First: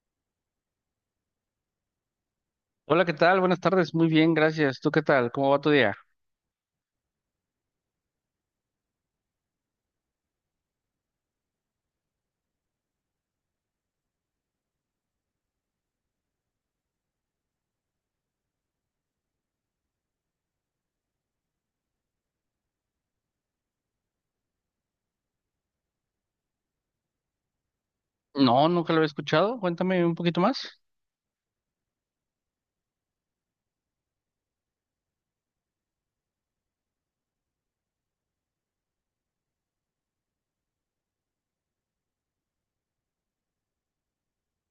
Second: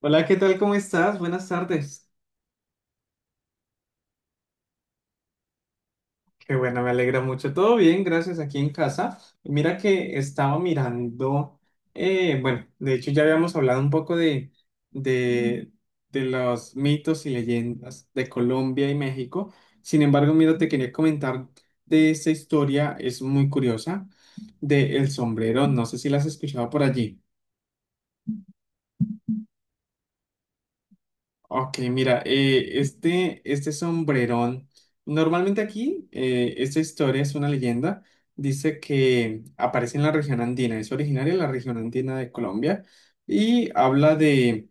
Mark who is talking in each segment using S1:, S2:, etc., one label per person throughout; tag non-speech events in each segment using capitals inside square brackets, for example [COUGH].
S1: Hola, ¿qué tal? ¿Cómo estás? Buenas tardes.
S2: Hola, ¿qué tal? Buenas tardes. Muy bien, gracias. ¿Tú qué tal? ¿Cómo va tu día?
S1: Qué bueno, me alegra mucho. Todo bien, gracias, aquí en casa. Mira que estaba mirando, bueno, de hecho ya habíamos hablado un poco de, de los mitos y leyendas de Colombia y México. Sin embargo, mira, te quería comentar de esta historia, es muy curiosa, de El Sombrero. No sé si la has escuchado por allí.
S2: No, nunca lo había escuchado. Cuéntame un poquito más.
S1: Ok, mira, este sombrerón, normalmente aquí esta historia es una leyenda, dice que aparece en la región andina, es originaria de la región andina de Colombia y habla de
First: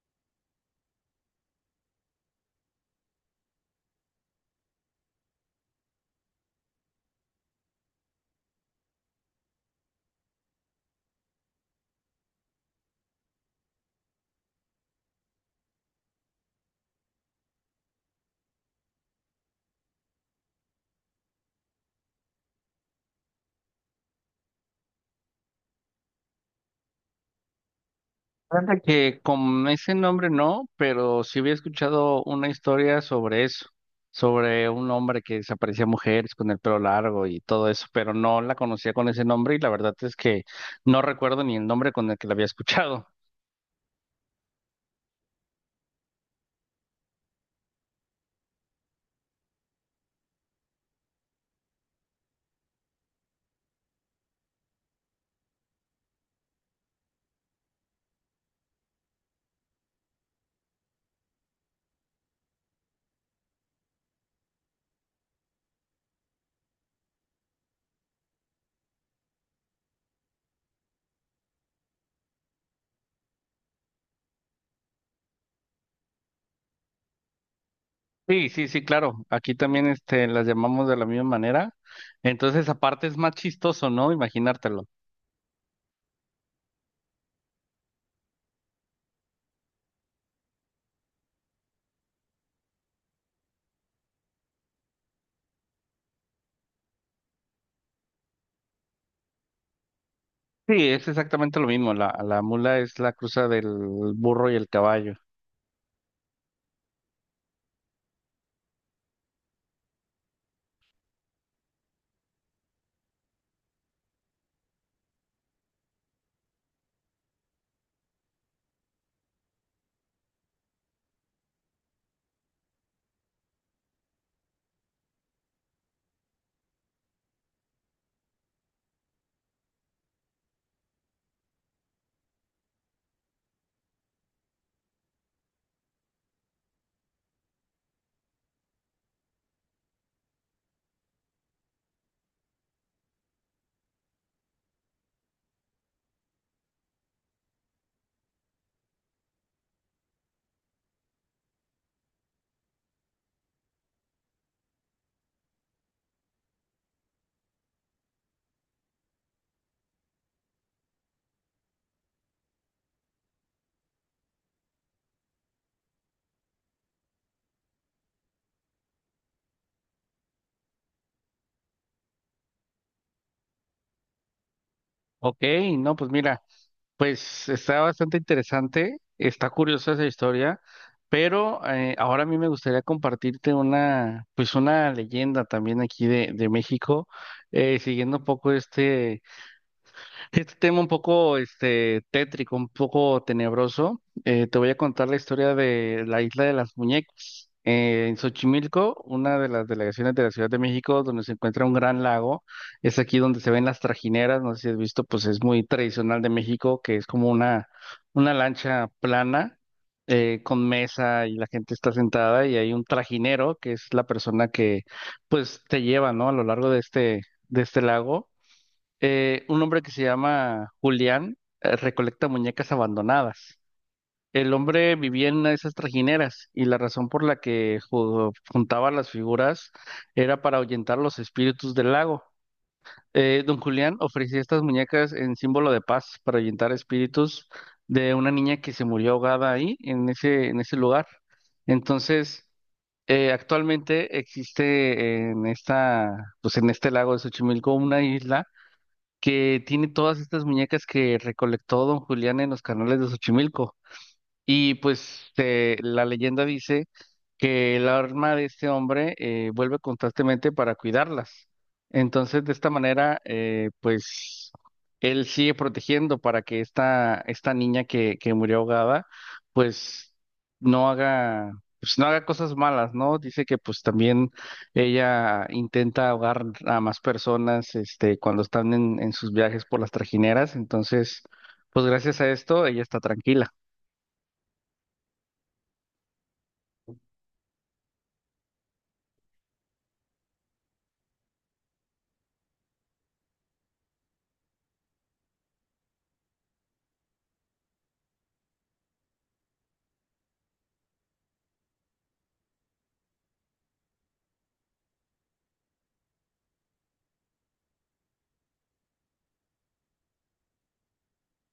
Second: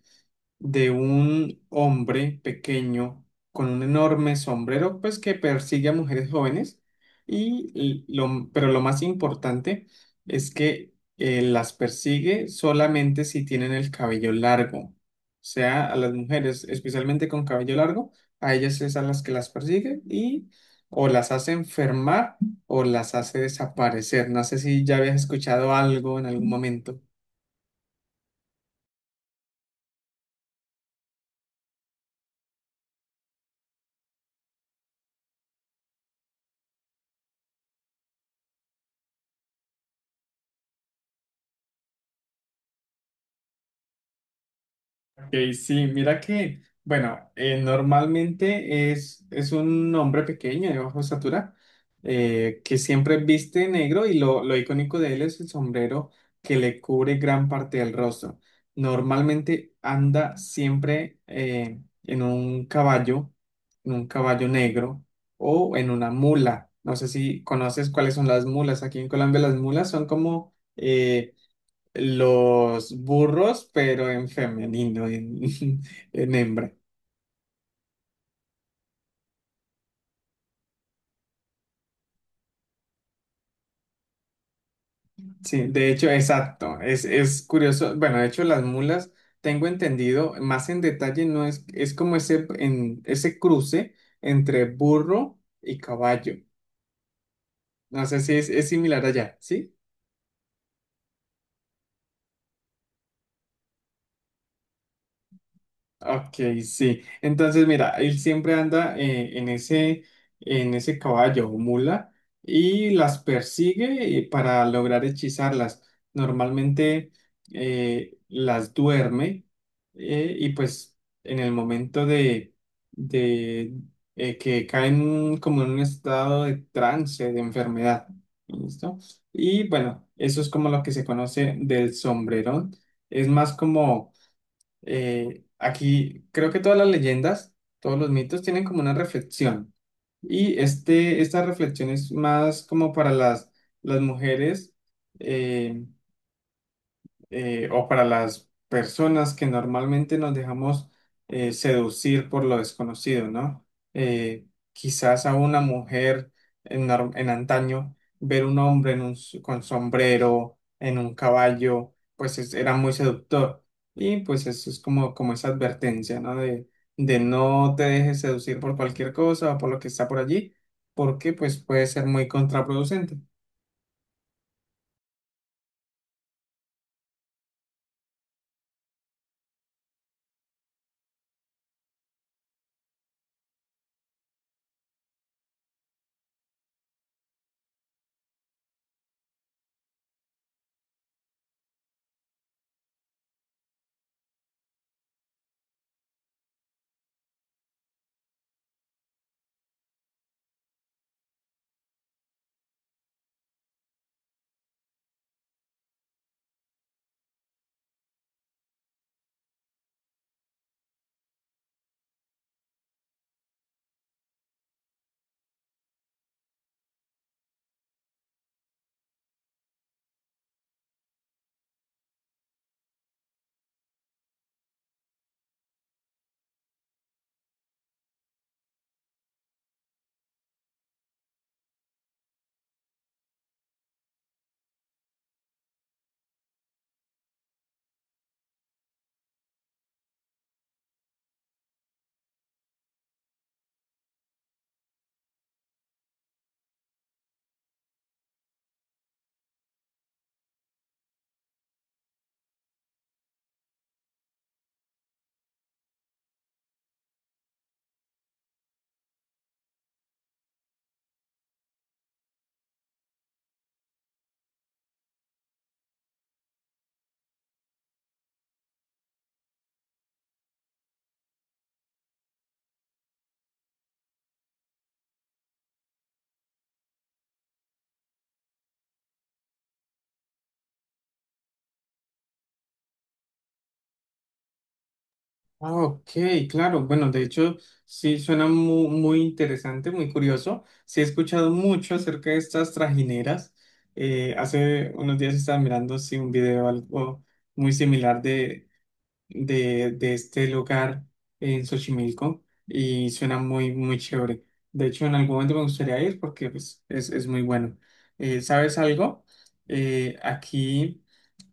S1: de un hombre pequeño con un enorme sombrero, pues que persigue a mujeres jóvenes. Pero lo más importante es que las persigue solamente si tienen el cabello largo. O sea, a las mujeres, especialmente con cabello largo, a ellas es a las que las persigue y o las hace enfermar o las hace desaparecer. No sé si ya habías escuchado algo en algún momento.
S2: Fíjate que con ese nombre no, pero sí había escuchado una historia sobre eso, sobre un hombre que desaparecía mujeres con el pelo largo y todo eso, pero no la conocía con ese nombre y la verdad es que no recuerdo ni el nombre con el que la había escuchado.
S1: Ok, sí, mira que, bueno, normalmente es un hombre pequeño de baja estatura que siempre viste negro y lo icónico de él es el sombrero que le cubre gran parte del rostro. Normalmente anda siempre en un caballo negro o en una mula. No sé si conoces cuáles son las mulas. Aquí en Colombia las mulas son como los burros, pero en femenino, [LAUGHS] en hembra.
S2: Sí, sí, sí, claro. Aquí también este, las llamamos de la misma manera. Entonces, aparte es más chistoso, ¿no? Imaginártelo.
S1: Sí, de hecho, exacto. Es curioso. Bueno, de hecho, las mulas, tengo entendido, más en detalle, no es, es como ese cruce entre burro y caballo. No sé si es similar allá, ¿sí?
S2: Sí, es exactamente lo mismo. La mula es la cruza del burro y el caballo.
S1: Ok, sí. Entonces, mira, él siempre anda en en ese caballo o mula y las persigue para lograr hechizarlas. Normalmente las duerme y pues en el momento de que caen como en un estado de trance, de enfermedad. ¿Listo? Y bueno, eso es como lo que se conoce del sombrerón. Es más como aquí creo que todas las leyendas, todos los mitos tienen como una reflexión. Esta reflexión es más como para las mujeres eh, o para las personas que normalmente nos dejamos seducir por lo desconocido, ¿no? Eh, quizás a una mujer en antaño ver un hombre con sombrero, en un caballo, pues era muy seductor. Y pues eso es como, como esa advertencia, ¿no? De no te dejes seducir por cualquier cosa o por lo que está por allí, porque pues puede ser muy contraproducente.
S2: Ok, no, pues mira, pues está bastante interesante, está curiosa esa historia, pero ahora a mí me gustaría compartirte una, pues una leyenda también aquí de México, siguiendo un poco este, este tema un poco este, tétrico, un poco tenebroso. Te voy a contar la historia de la isla de las muñecas. En Xochimilco, una de las delegaciones de la Ciudad de México, donde se encuentra un gran lago, es aquí donde se ven las trajineras, no sé si has visto, pues es muy tradicional de México, que es como una lancha plana con mesa y la gente está sentada y hay un trajinero, que es la persona que pues te lleva, ¿no? A lo largo de este lago. Un hombre que se llama Julián recolecta muñecas abandonadas. El hombre vivía en esas trajineras y la razón por la que ju- juntaba las figuras era para ahuyentar los espíritus del lago. Don Julián ofrecía estas muñecas en símbolo de paz para ahuyentar espíritus de una niña que se murió ahogada ahí, en ese lugar. Entonces, actualmente existe en esta, pues en este lago de Xochimilco una isla que tiene todas estas muñecas que recolectó don Julián en los canales de Xochimilco. Y pues la leyenda dice que el arma de este hombre vuelve constantemente para cuidarlas. Entonces, de esta manera, pues él sigue protegiendo para que esta niña que murió ahogada, pues no haga, pues no haga cosas malas, ¿no? Dice que pues también ella intenta ahogar a más personas, este, cuando están en sus viajes por las trajineras. Entonces, pues gracias a esto, ella está tranquila.
S1: Ah, ok, claro. Bueno, de hecho, sí suena muy, muy interesante, muy curioso. Sí he escuchado mucho acerca de estas trajineras. Hace unos días estaba mirando sí, un video algo muy similar de este lugar en Xochimilco y suena muy, muy chévere. De hecho, en algún momento me gustaría ir porque pues, es muy bueno. ¿Sabes algo? Aquí...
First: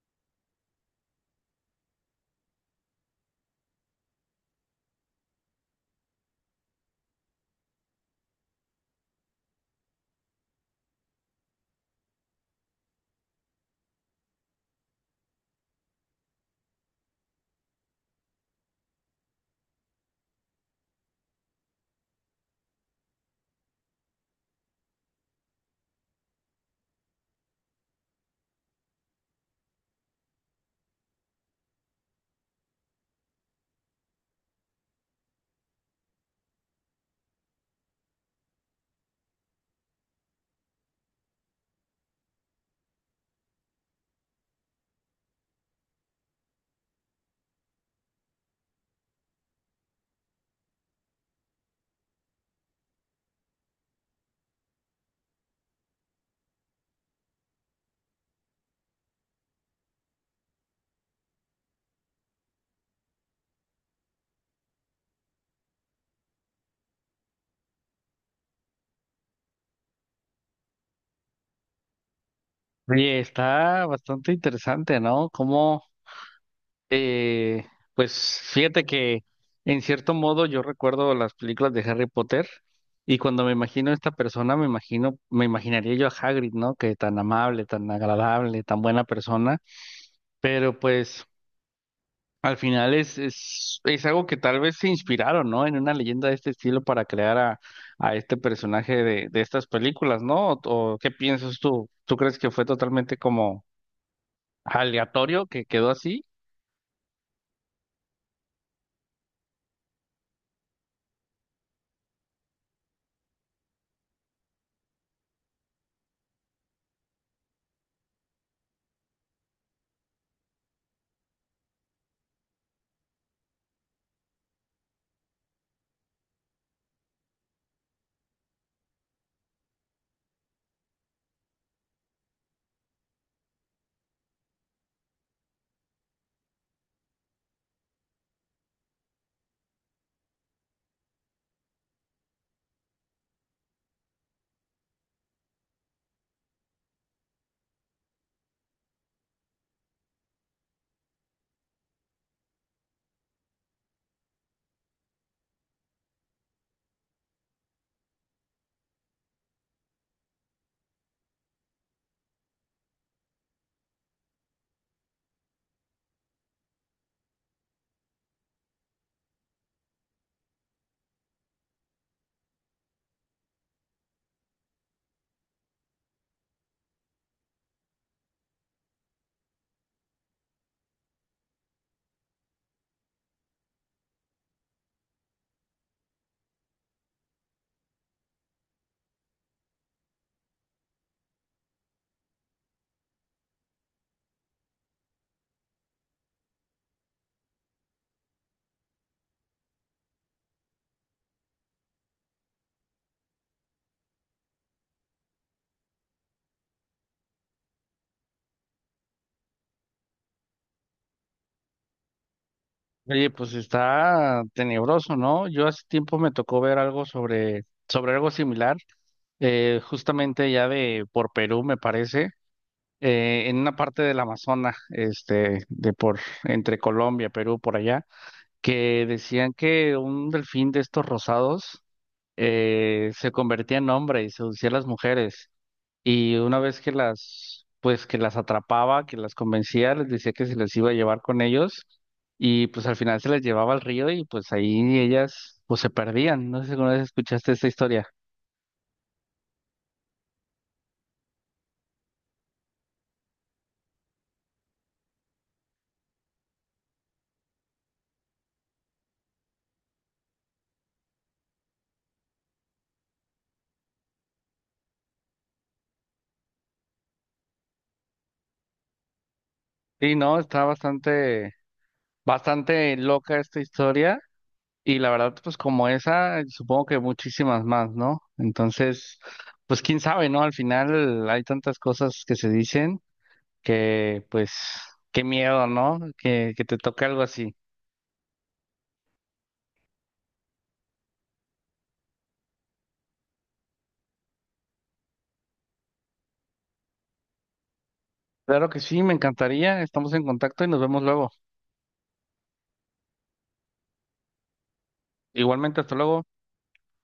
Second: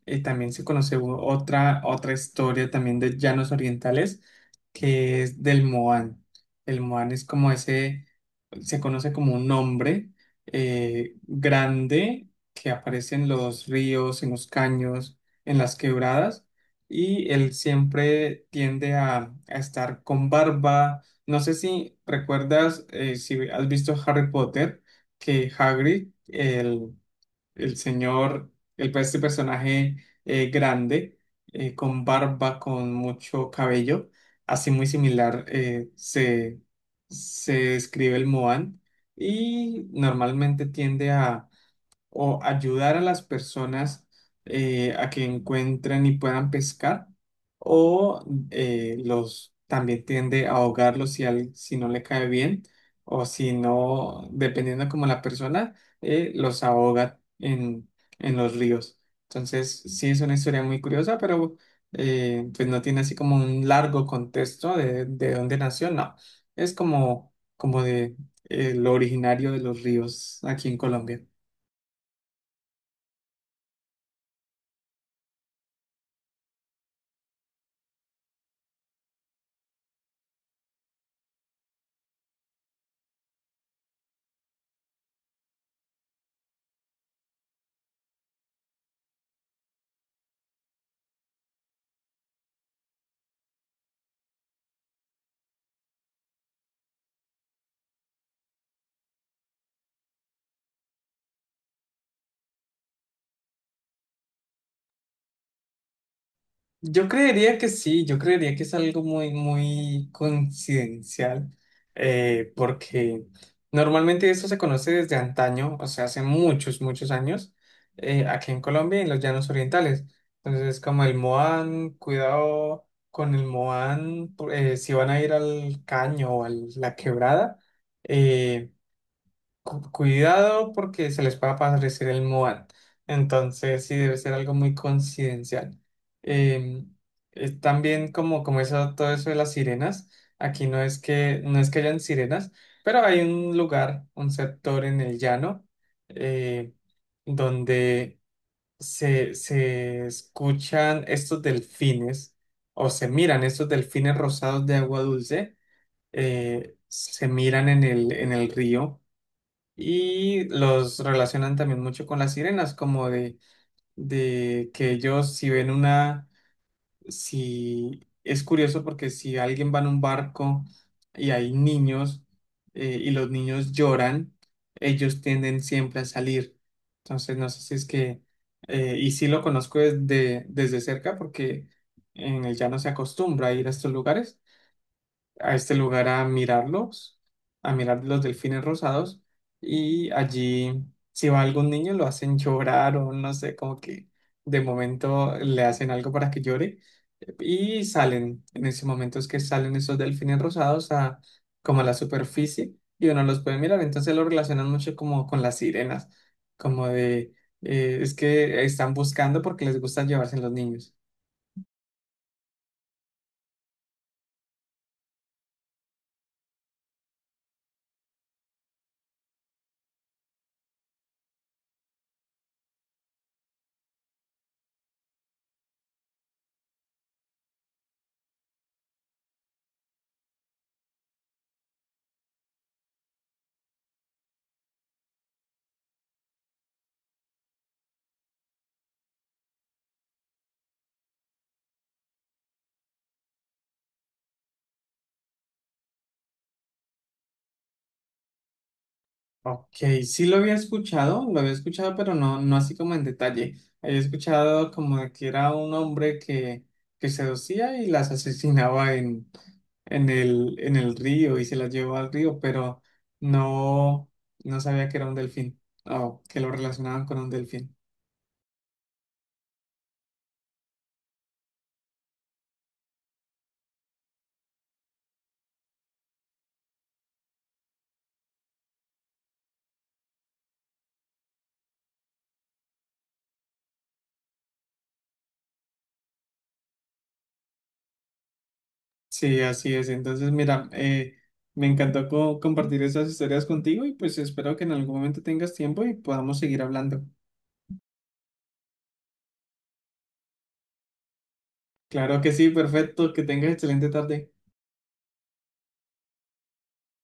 S1: Y también se conoce otra historia también de llanos orientales, que es del Moan. El Moan es como ese, se conoce como un hombre grande que aparece en los ríos, en los caños, en las quebradas, y él siempre tiende a estar con barba. No sé si recuerdas, si has visto Harry Potter, que Hagrid, el señor, el, pues, este personaje grande, con barba, con mucho cabello, así muy similar se describe el Moan y normalmente tiende a o ayudar a las personas a que encuentren y puedan pescar, o los también tiende a ahogarlos si no le cae bien, o si no, dependiendo como la persona, los ahoga en los ríos. Entonces, sí es una historia muy curiosa, pero pues no tiene así como un largo contexto de dónde nació, no. Es como, como de lo originario de los ríos aquí en Colombia.
S2: Oye, está bastante interesante, ¿no? Como, eh, pues fíjate que en cierto modo yo recuerdo las películas de Harry Potter y cuando me imagino a esta persona, me imagino, me imaginaría yo a Hagrid, ¿no? Que tan amable, tan agradable, tan buena persona, pero pues al final es algo que tal vez se inspiraron, ¿no? En una leyenda de este estilo para crear a este personaje de estas películas, ¿no? O qué piensas tú? ¿Tú crees que fue totalmente como aleatorio que quedó así?
S1: Yo creería que sí, yo creería que es algo muy, muy coincidencial, porque normalmente eso se conoce desde antaño, o sea, hace muchos, muchos años, aquí en Colombia, y en los llanos orientales. Entonces, como el Moan, cuidado con el Moan, si van a ir al caño o a la quebrada, eh, cuidado porque se les puede aparecer el Moan. Entonces, sí, debe ser algo muy coincidencial. Eh, también como, como eso, todo eso de las sirenas, aquí no es que, no es que hayan sirenas, pero hay un lugar, un sector en el llano, eh, donde se escuchan estos delfines o se miran estos delfines rosados de agua dulce, se miran en el río. Y los relacionan también mucho con las sirenas, como de que ellos si ven una, si es curioso porque si alguien va en un barco y hay niños y los niños lloran, ellos tienden siempre a salir. Entonces no sé si es que, y sí lo conozco desde, desde cerca porque en el llano se acostumbra a ir a estos lugares a este lugar a mirarlos, a mirar los delfines rosados y allí si va algún niño lo hacen llorar o no sé, como que de momento le hacen algo para que llore y salen, en ese momento es que salen esos delfines rosados a como a la superficie y uno los puede mirar, entonces lo relacionan mucho como con las sirenas, como de es que están buscando porque les gusta llevarse los niños.
S2: Oye, pues está tenebroso, ¿no? Yo hace tiempo me tocó ver algo sobre, sobre algo similar, justamente ya de por Perú, me parece, en una parte del Amazonas, este, de por, entre Colombia, Perú, por allá, que decían que un delfín de estos rosados se convertía en hombre y seducía a las mujeres. Y una vez que las, pues que las atrapaba, que las convencía, les decía que se les iba a llevar con ellos y pues al final se les llevaba al río y pues ahí ellas pues se perdían. No sé si alguna vez escuchaste esta historia.
S1: Ok, sí lo había escuchado, pero no, no así como en detalle. Había escuchado como de que era un hombre que seducía y las [LAUGHS] asesinaba en en el río y se las llevó al río, pero no, no sabía que era un delfín o que lo relacionaban con un delfín.
S2: Sí, no, está bastante, bastante loca esta historia y la verdad pues como esa, supongo que muchísimas más, ¿no? Entonces, pues quién sabe, ¿no? Al final hay tantas cosas que se dicen que pues qué miedo, ¿no? Que te toque algo así.
S1: Sí, así es. Entonces, mira, me encantó compartir esas historias contigo y pues espero que en algún momento tengas tiempo y podamos seguir hablando.
S2: Claro que sí, me encantaría. Estamos en contacto y nos vemos luego.
S1: Claro que sí, perfecto, que tengas excelente tarde.
S2: Igualmente, hasta luego.